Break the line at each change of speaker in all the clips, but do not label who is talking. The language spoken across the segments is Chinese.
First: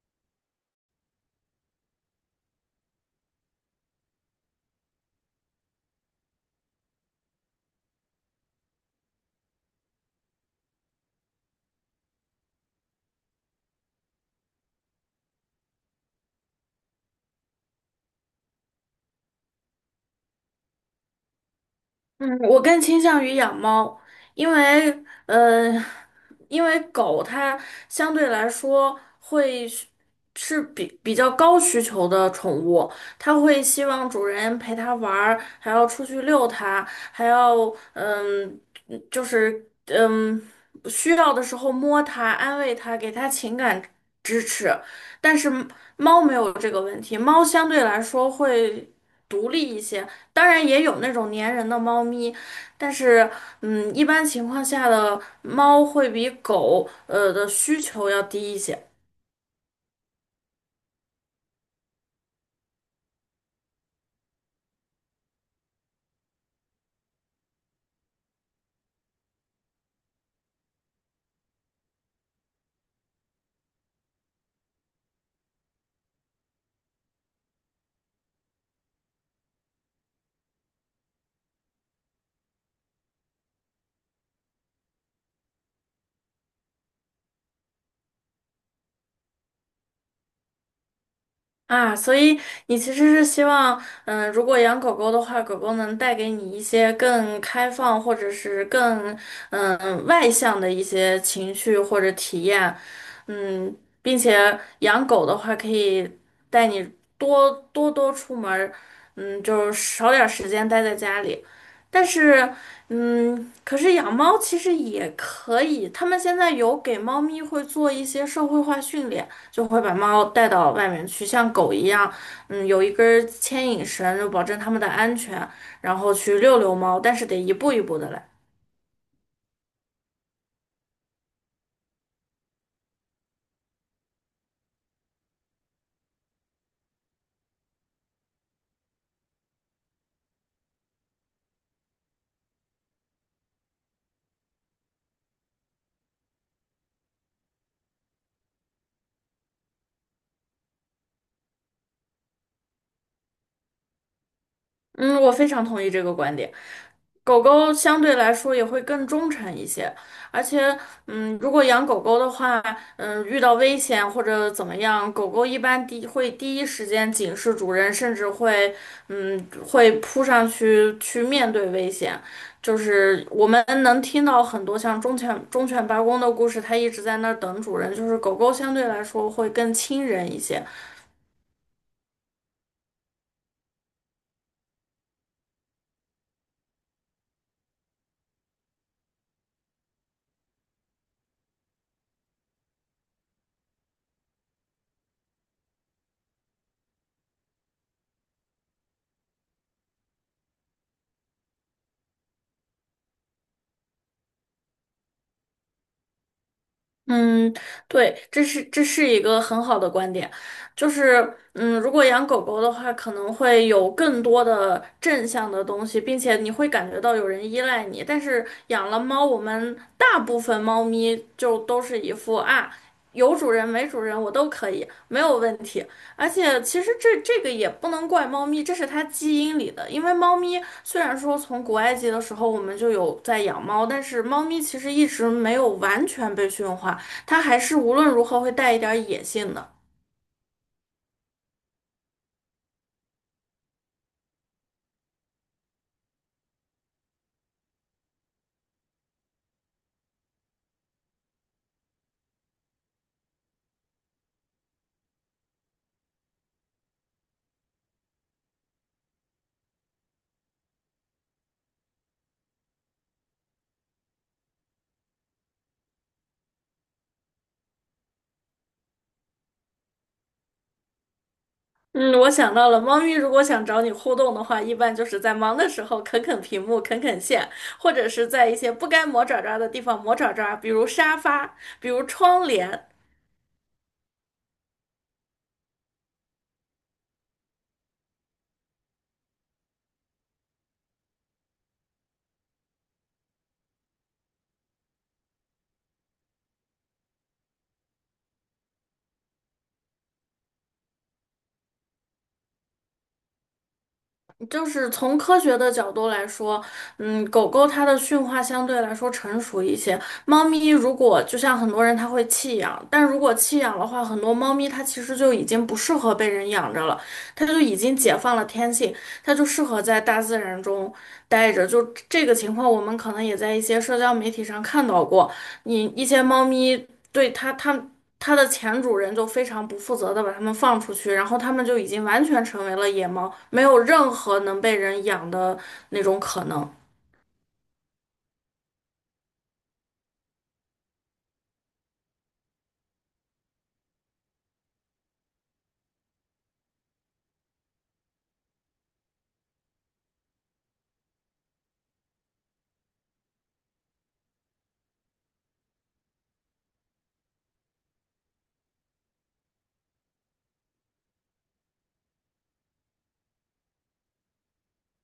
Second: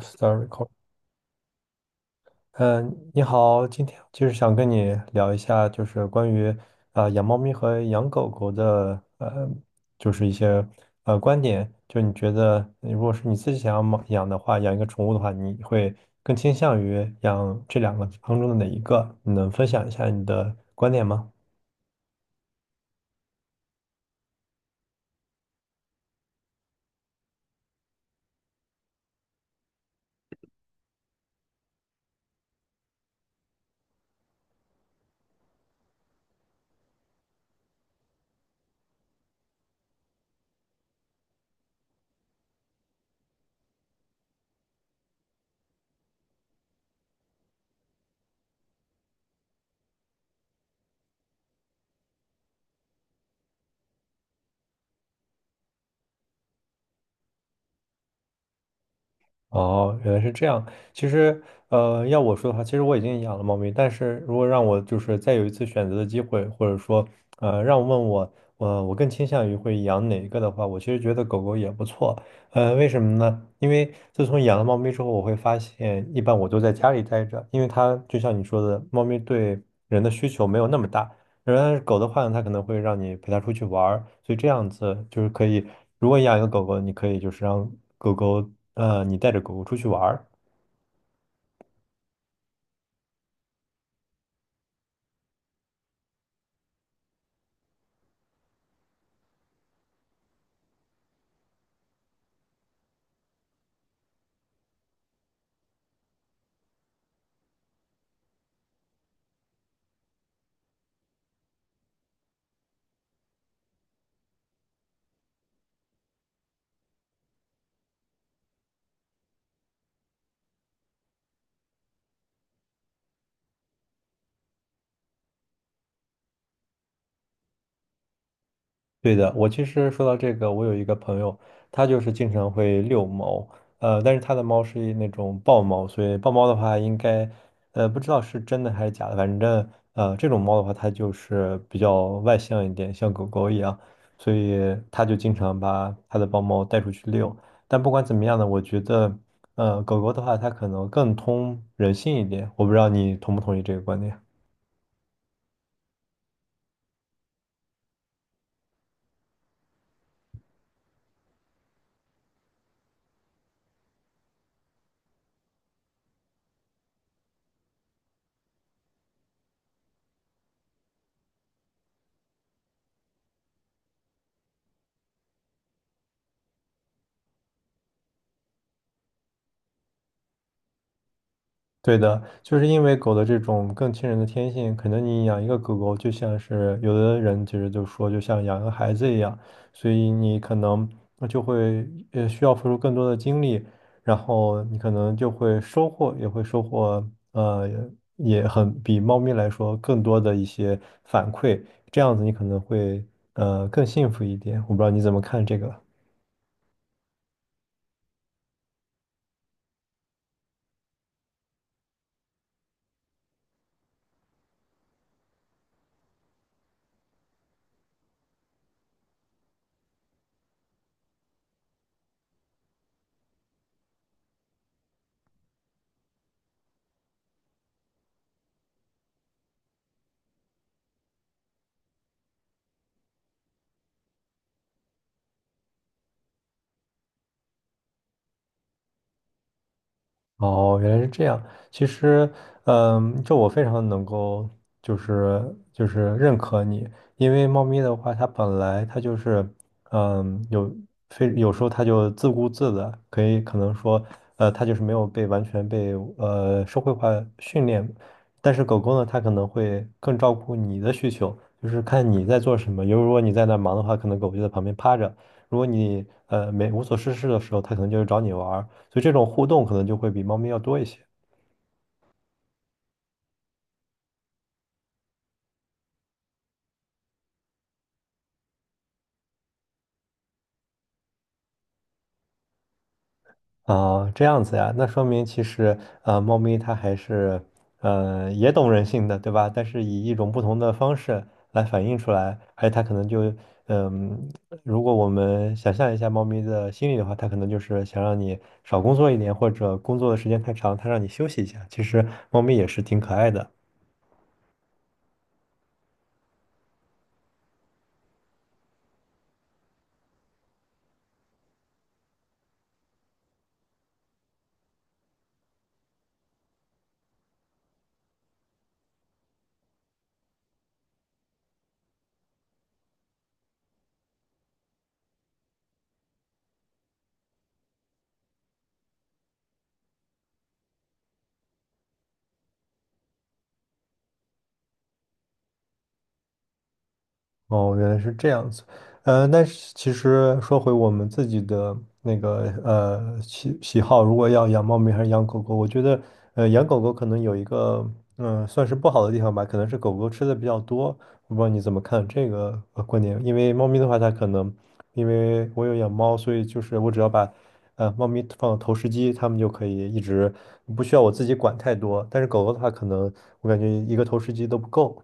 Start r e c a l l 嗯，你好，今天就是想跟你聊一下，就是关于养猫咪和养狗狗的，就是一些观点。就你觉得，如果是你自己想要猫养的话，养一个宠物的话，你会更倾向于养这两个当中的哪一个？你能分享一下你的观点吗？
嗯，我更倾向于养猫，因为呃，因为狗它相对来说是比较高需求的宠物，它会希望主人陪它玩儿，还要出去遛它，还要嗯，就是嗯，需要的时候摸它、安慰它，给它情感支持。但是猫没有这个问题，猫相对来说会独立一些。当然也有那种粘人的猫咪，但是一般情况下的猫会比狗的需求要低一些。
哦，原来是这样。其实，要我说的话，其实我已经养了猫咪，但是如果让我就是再有一次选择的机会，或者说，让我问我，我更倾向于会养哪一个的话，我其实觉得狗狗也不错。为什么呢？因为自从养了猫咪之后，我会发现，一般我都在家里待着，因为它就像你说的，猫咪对人的需求没有那么大。然后狗的话呢，它可能会让你陪它出去玩儿，所以这样子就是可以，如果养一个狗狗，你可以就是让狗狗，你带着狗狗出去玩儿，
啊，所以你其实是希望，嗯，如果养狗狗的话，狗狗能带给你一些更开放或者是更外向的一些情绪或者体验，嗯，并且养狗的话可以带你多出门儿，嗯，就是少点儿时间待在家里。但是，嗯，可是养猫其实也可以，他们现在有给猫咪会做一些社会化训练。就会把猫带到外面去，像狗一样，嗯，有一根儿牵引绳，就保证它们的安全，然后去遛遛猫，但是得一步一步的来。
对的，我其实说到这个，我有一个朋友，他就是经常会遛猫，但是他的猫是一那种豹猫，所以豹猫的话，应该，不知道是真的还是假的，反正，这种猫的话，它就是比较外向一点，像狗狗一样，所以他就经常把他的豹猫带出去遛。但不管怎么样呢，我觉得，狗狗的话，它可能更通人性一点，我不知道你同不同意这个观点。
嗯，我非常同意这个观点。狗狗相对来说也会更忠诚一些，而且，嗯，如果养狗狗的话，嗯，遇到危险或者怎么样，狗狗一般第会第一时间警示主人，甚至会，嗯，会扑上去去面对危险。就是我们能听到很多像忠犬八公的故事，它一直在那儿等主人，就是狗狗相对来说会更亲人一些。
对的，就是因为狗的这种更亲人的天性，可能你养一个狗狗，就像是有的人其实就说，就像养个孩子一样，所以你可能就会需要付出更多的精力，然后你可能就会收获，也会收获呃也很比猫咪来说更多的一些反馈，这样子你可能会更幸福一点。我不知道你怎么看这个。
嗯，对，这是一个很好的观点，就是，嗯，如果养狗狗的话，可能会有更多的正向的东西，并且你会感觉到有人依赖你。但是养了猫，我们大部分猫咪就都是一副啊，有主人没主人我都可以，没有问题。而且其实这个也不能怪猫咪，这是它基因里的。因为猫咪虽然说从古埃及的时候我们就有在养猫，但是猫咪其实一直没有完全被驯化。它还是无论如何会带一点野性的。
哦，原来是这样。其实，嗯，这我非常能够，就是认可你，因为猫咪的话，它本来它就是，嗯，有非有时候它就自顾自的，可能说，它就是没有被完全被社会化训练，但是狗狗呢，它可能会更照顾你的需求，就是看你在做什么。如果你在那儿忙的话，可能狗就在旁边趴着；如果你没无所事事的时候，它可能就找你玩儿，所以这种互动可能就会比猫咪要多一些。
嗯，我想到了，猫咪如果想找你互动的话，一般就是在忙的时候啃啃屏幕、啃啃线，或者是在一些不该磨爪爪的地方磨爪爪，比如沙发，比如窗帘。
啊，这样子呀，那说明其实猫咪它还是也懂人性的，对吧？但是以一种不同的方式来反映出来，而且它可能就嗯、如果我们想象一下猫咪的心理的话，它可能就是想让你少工作一点，或者工作的时间太长，它让你休息一下。其实猫咪也是挺可爱的。
就是从科学的角度来说，嗯，狗狗它的驯化相对来说成熟一些。猫咪如果就像很多人他会弃养，但如果弃养的话，很多猫咪它其实就已经不适合被人养着了，它就已经解放了天性，它就适合在大自然中待着。就这个情况，我们可能也在一些社交媒体上看到过，你一些猫咪对它它的前主人就非常不负责的把它们放出去，然后它们就已经完全成为了野猫，没有任何能被人养的那种可能。
哦，原来是这样子。嗯，但是其实说回我们自己的那个喜好，如果要养猫咪还是养狗狗，我觉得养狗狗可能有一个算是不好的地方吧，可能是狗狗吃的比较多。我不知道你怎么看这个观点，因为猫咪的话，它可能因为我有养猫，所以就是我只要把猫咪放到投食机，它们就可以一直不需要我自己管太多。但是狗狗的话，可能我感觉一个投食机都不够。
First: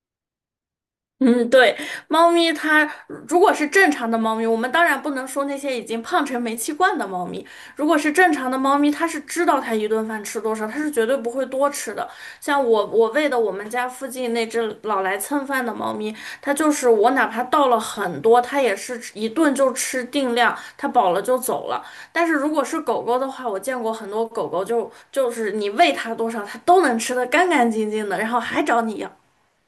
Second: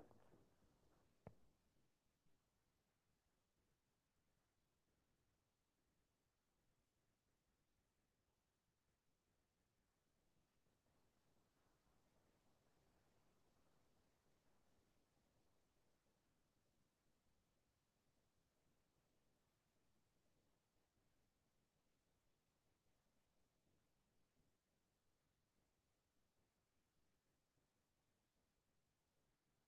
嗯，对，猫咪它如果是正常的猫咪，我们当然不能说那些已经胖成煤气罐的猫咪。如果是正常的猫咪，它是知道它一顿饭吃多少，它是绝对不会多吃的。像我，我喂的我们家附近那只老来蹭饭的猫咪，它就是我哪怕倒了很多，它也是一顿就吃定量，它饱了就走了。但是如果是狗狗的话，我见过很多狗狗就是你喂它多少，它都能吃得干干净净的，然后还找你要。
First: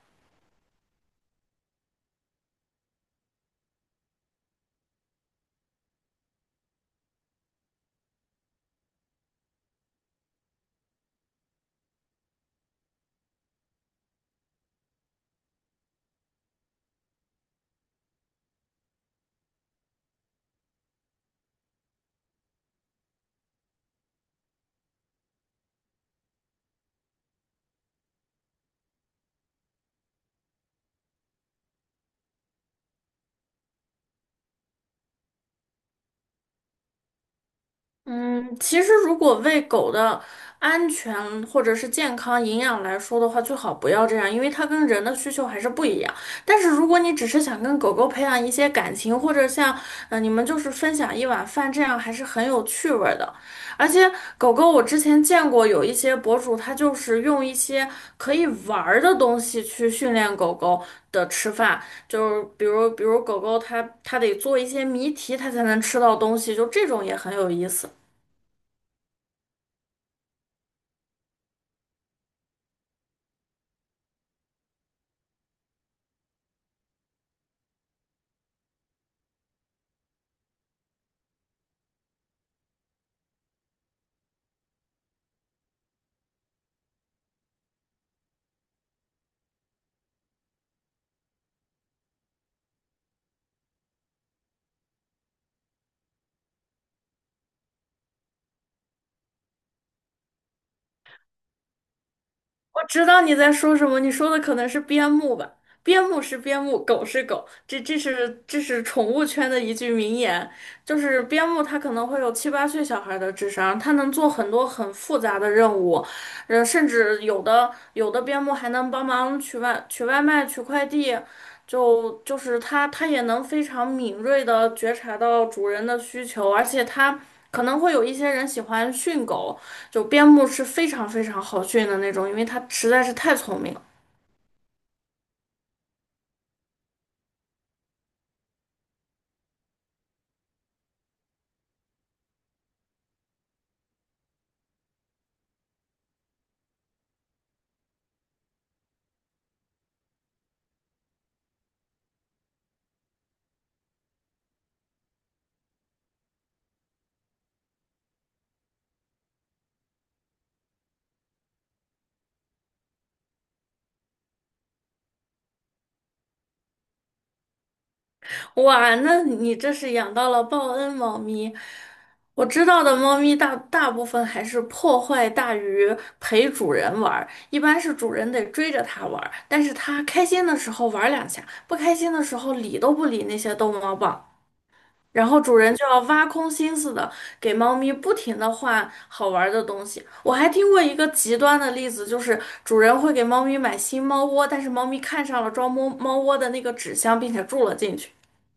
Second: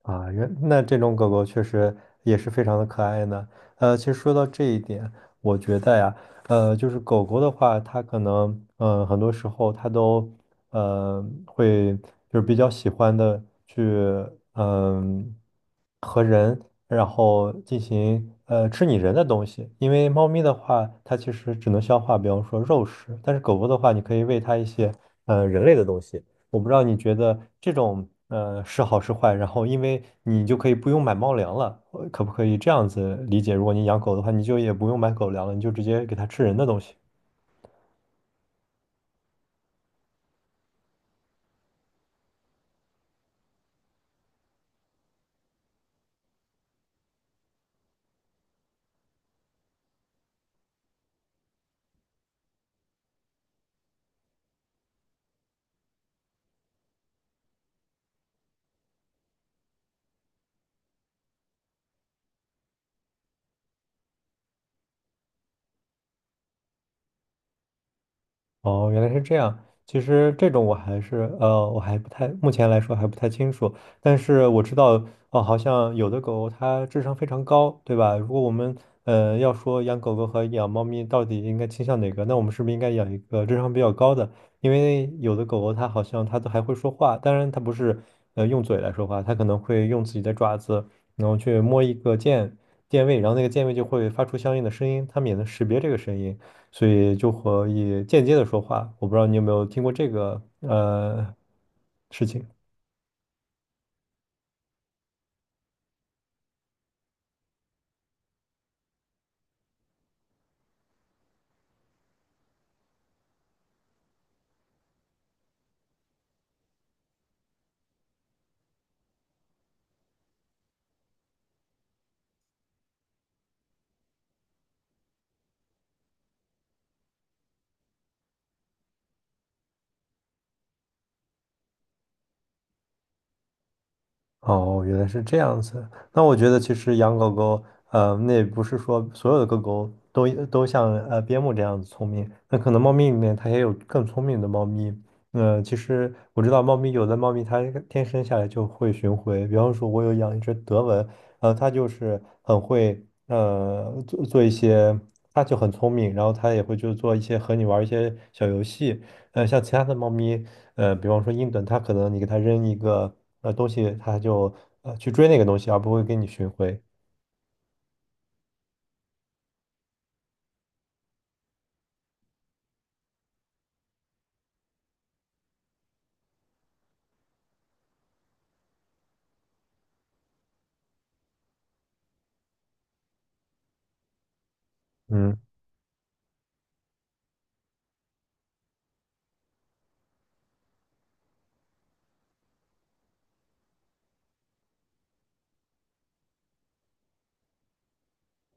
啊，原那这种狗狗确实也是非常的可爱呢。其实说到这一点，我觉得呀，就是狗狗的话，它可能，很多时候它都，会就是比较喜欢的去，嗯、和人，然后进行，吃你人的东西。因为猫咪的话，它其实只能消化，比方说肉食，但是狗狗的话，你可以喂它一些，人类的东西。我不知道你觉得这种是好是坏，然后因为你就可以不用买猫粮了，可不可以这样子理解？如果你养狗的话，你就也不用买狗粮了，你就直接给它吃人的东西。
嗯，其实如果喂狗的安全或者是健康营养来说的话，最好不要这样，因为它跟人的需求还是不一样。但是如果你只是想跟狗狗培养一些感情，或者像你们就是分享一碗饭，这样还是很有趣味儿的。而且狗狗我之前见过有一些博主，他就是用一些可以玩儿的东西去训练狗狗的吃饭，就是比如狗狗它得做一些谜题，它才能吃到东西，就这种也很有意思。
哦，原来是这样。其实这种我还是我还不太，目前来说还不太清楚。但是我知道，哦，好像有的狗它智商非常高，对吧？如果我们要说养狗狗和养猫咪到底应该倾向哪个，那我们是不是应该养一个智商比较高的？因为有的狗狗它好像它都还会说话，当然它不是用嘴来说话，它可能会用自己的爪子，然后去摸一个键位，然后那个键位就会发出相应的声音，它们也能识别这个声音。所以就可以间接的说话。我不知道你有没有听过这个事情。
我知道你在说什么，你说的可能是边牧吧？边牧是边牧，狗是狗，这是宠物圈的一句名言，就是边牧它可能会有七八岁小孩的智商，它能做很多很复杂的任务，甚至有的边牧还能帮忙取外卖、取快递，就是它，它也能非常敏锐地觉察到主人的需求，而且它可能会有一些人喜欢训狗，就边牧是非常非常好训的那种，因为它实在是太聪明了。
哦，哦原来是这样子。那我觉得其实养狗狗，那也不是说所有的狗狗都像边牧这样子聪明。那可能猫咪里面它也有更聪明的猫咪。其实我知道猫咪有的猫咪它天生下来就会巡回，比方说我有养一只德文，它就是很会做一些，它就很聪明，然后它也会就做一些和你玩一些小游戏。像其他的猫咪，比方说英短，它可能你给它扔一个东西，它就去追那个东西，而不会给你寻回。
哇，那你这是养到了报恩猫咪。我知道的猫咪大部分还是破坏大于陪主人玩儿，一般是主人得追着它玩儿，但是它开心的时候玩儿两下，不开心的时候理都不理那些逗猫棒。然
嗯。
后主人就要挖空心思的给猫咪不停的换好玩儿的东西。我还听过一个极端的例子，就是主人会给猫咪买新猫窝，但是猫咪看上了装猫窝的那个纸箱，并且住了进去。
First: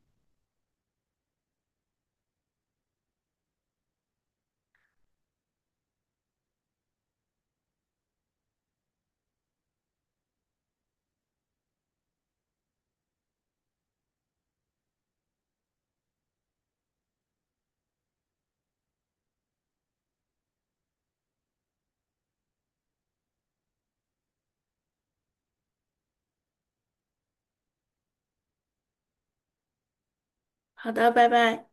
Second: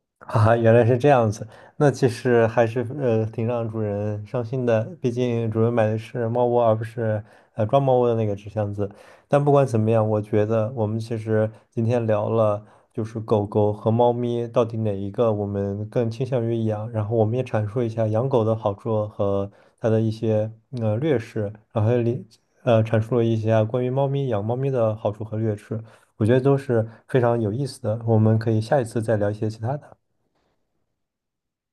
啊，原来是这样子，那其实还是挺让主人伤心的，毕竟主人买的是猫窝，而不是装猫窝的那个纸箱子。但不管怎么样，我觉得我们其实今天聊了，就是狗狗和猫咪到底哪一个我们更倾向于养，然后我们也阐述一下养狗的好处和它的一些劣势，然后阐述了一下关于猫咪养猫咪的好处和劣势，我觉得都是非常有意思的，我们可以下一次再聊一些其他的。
好的，拜拜。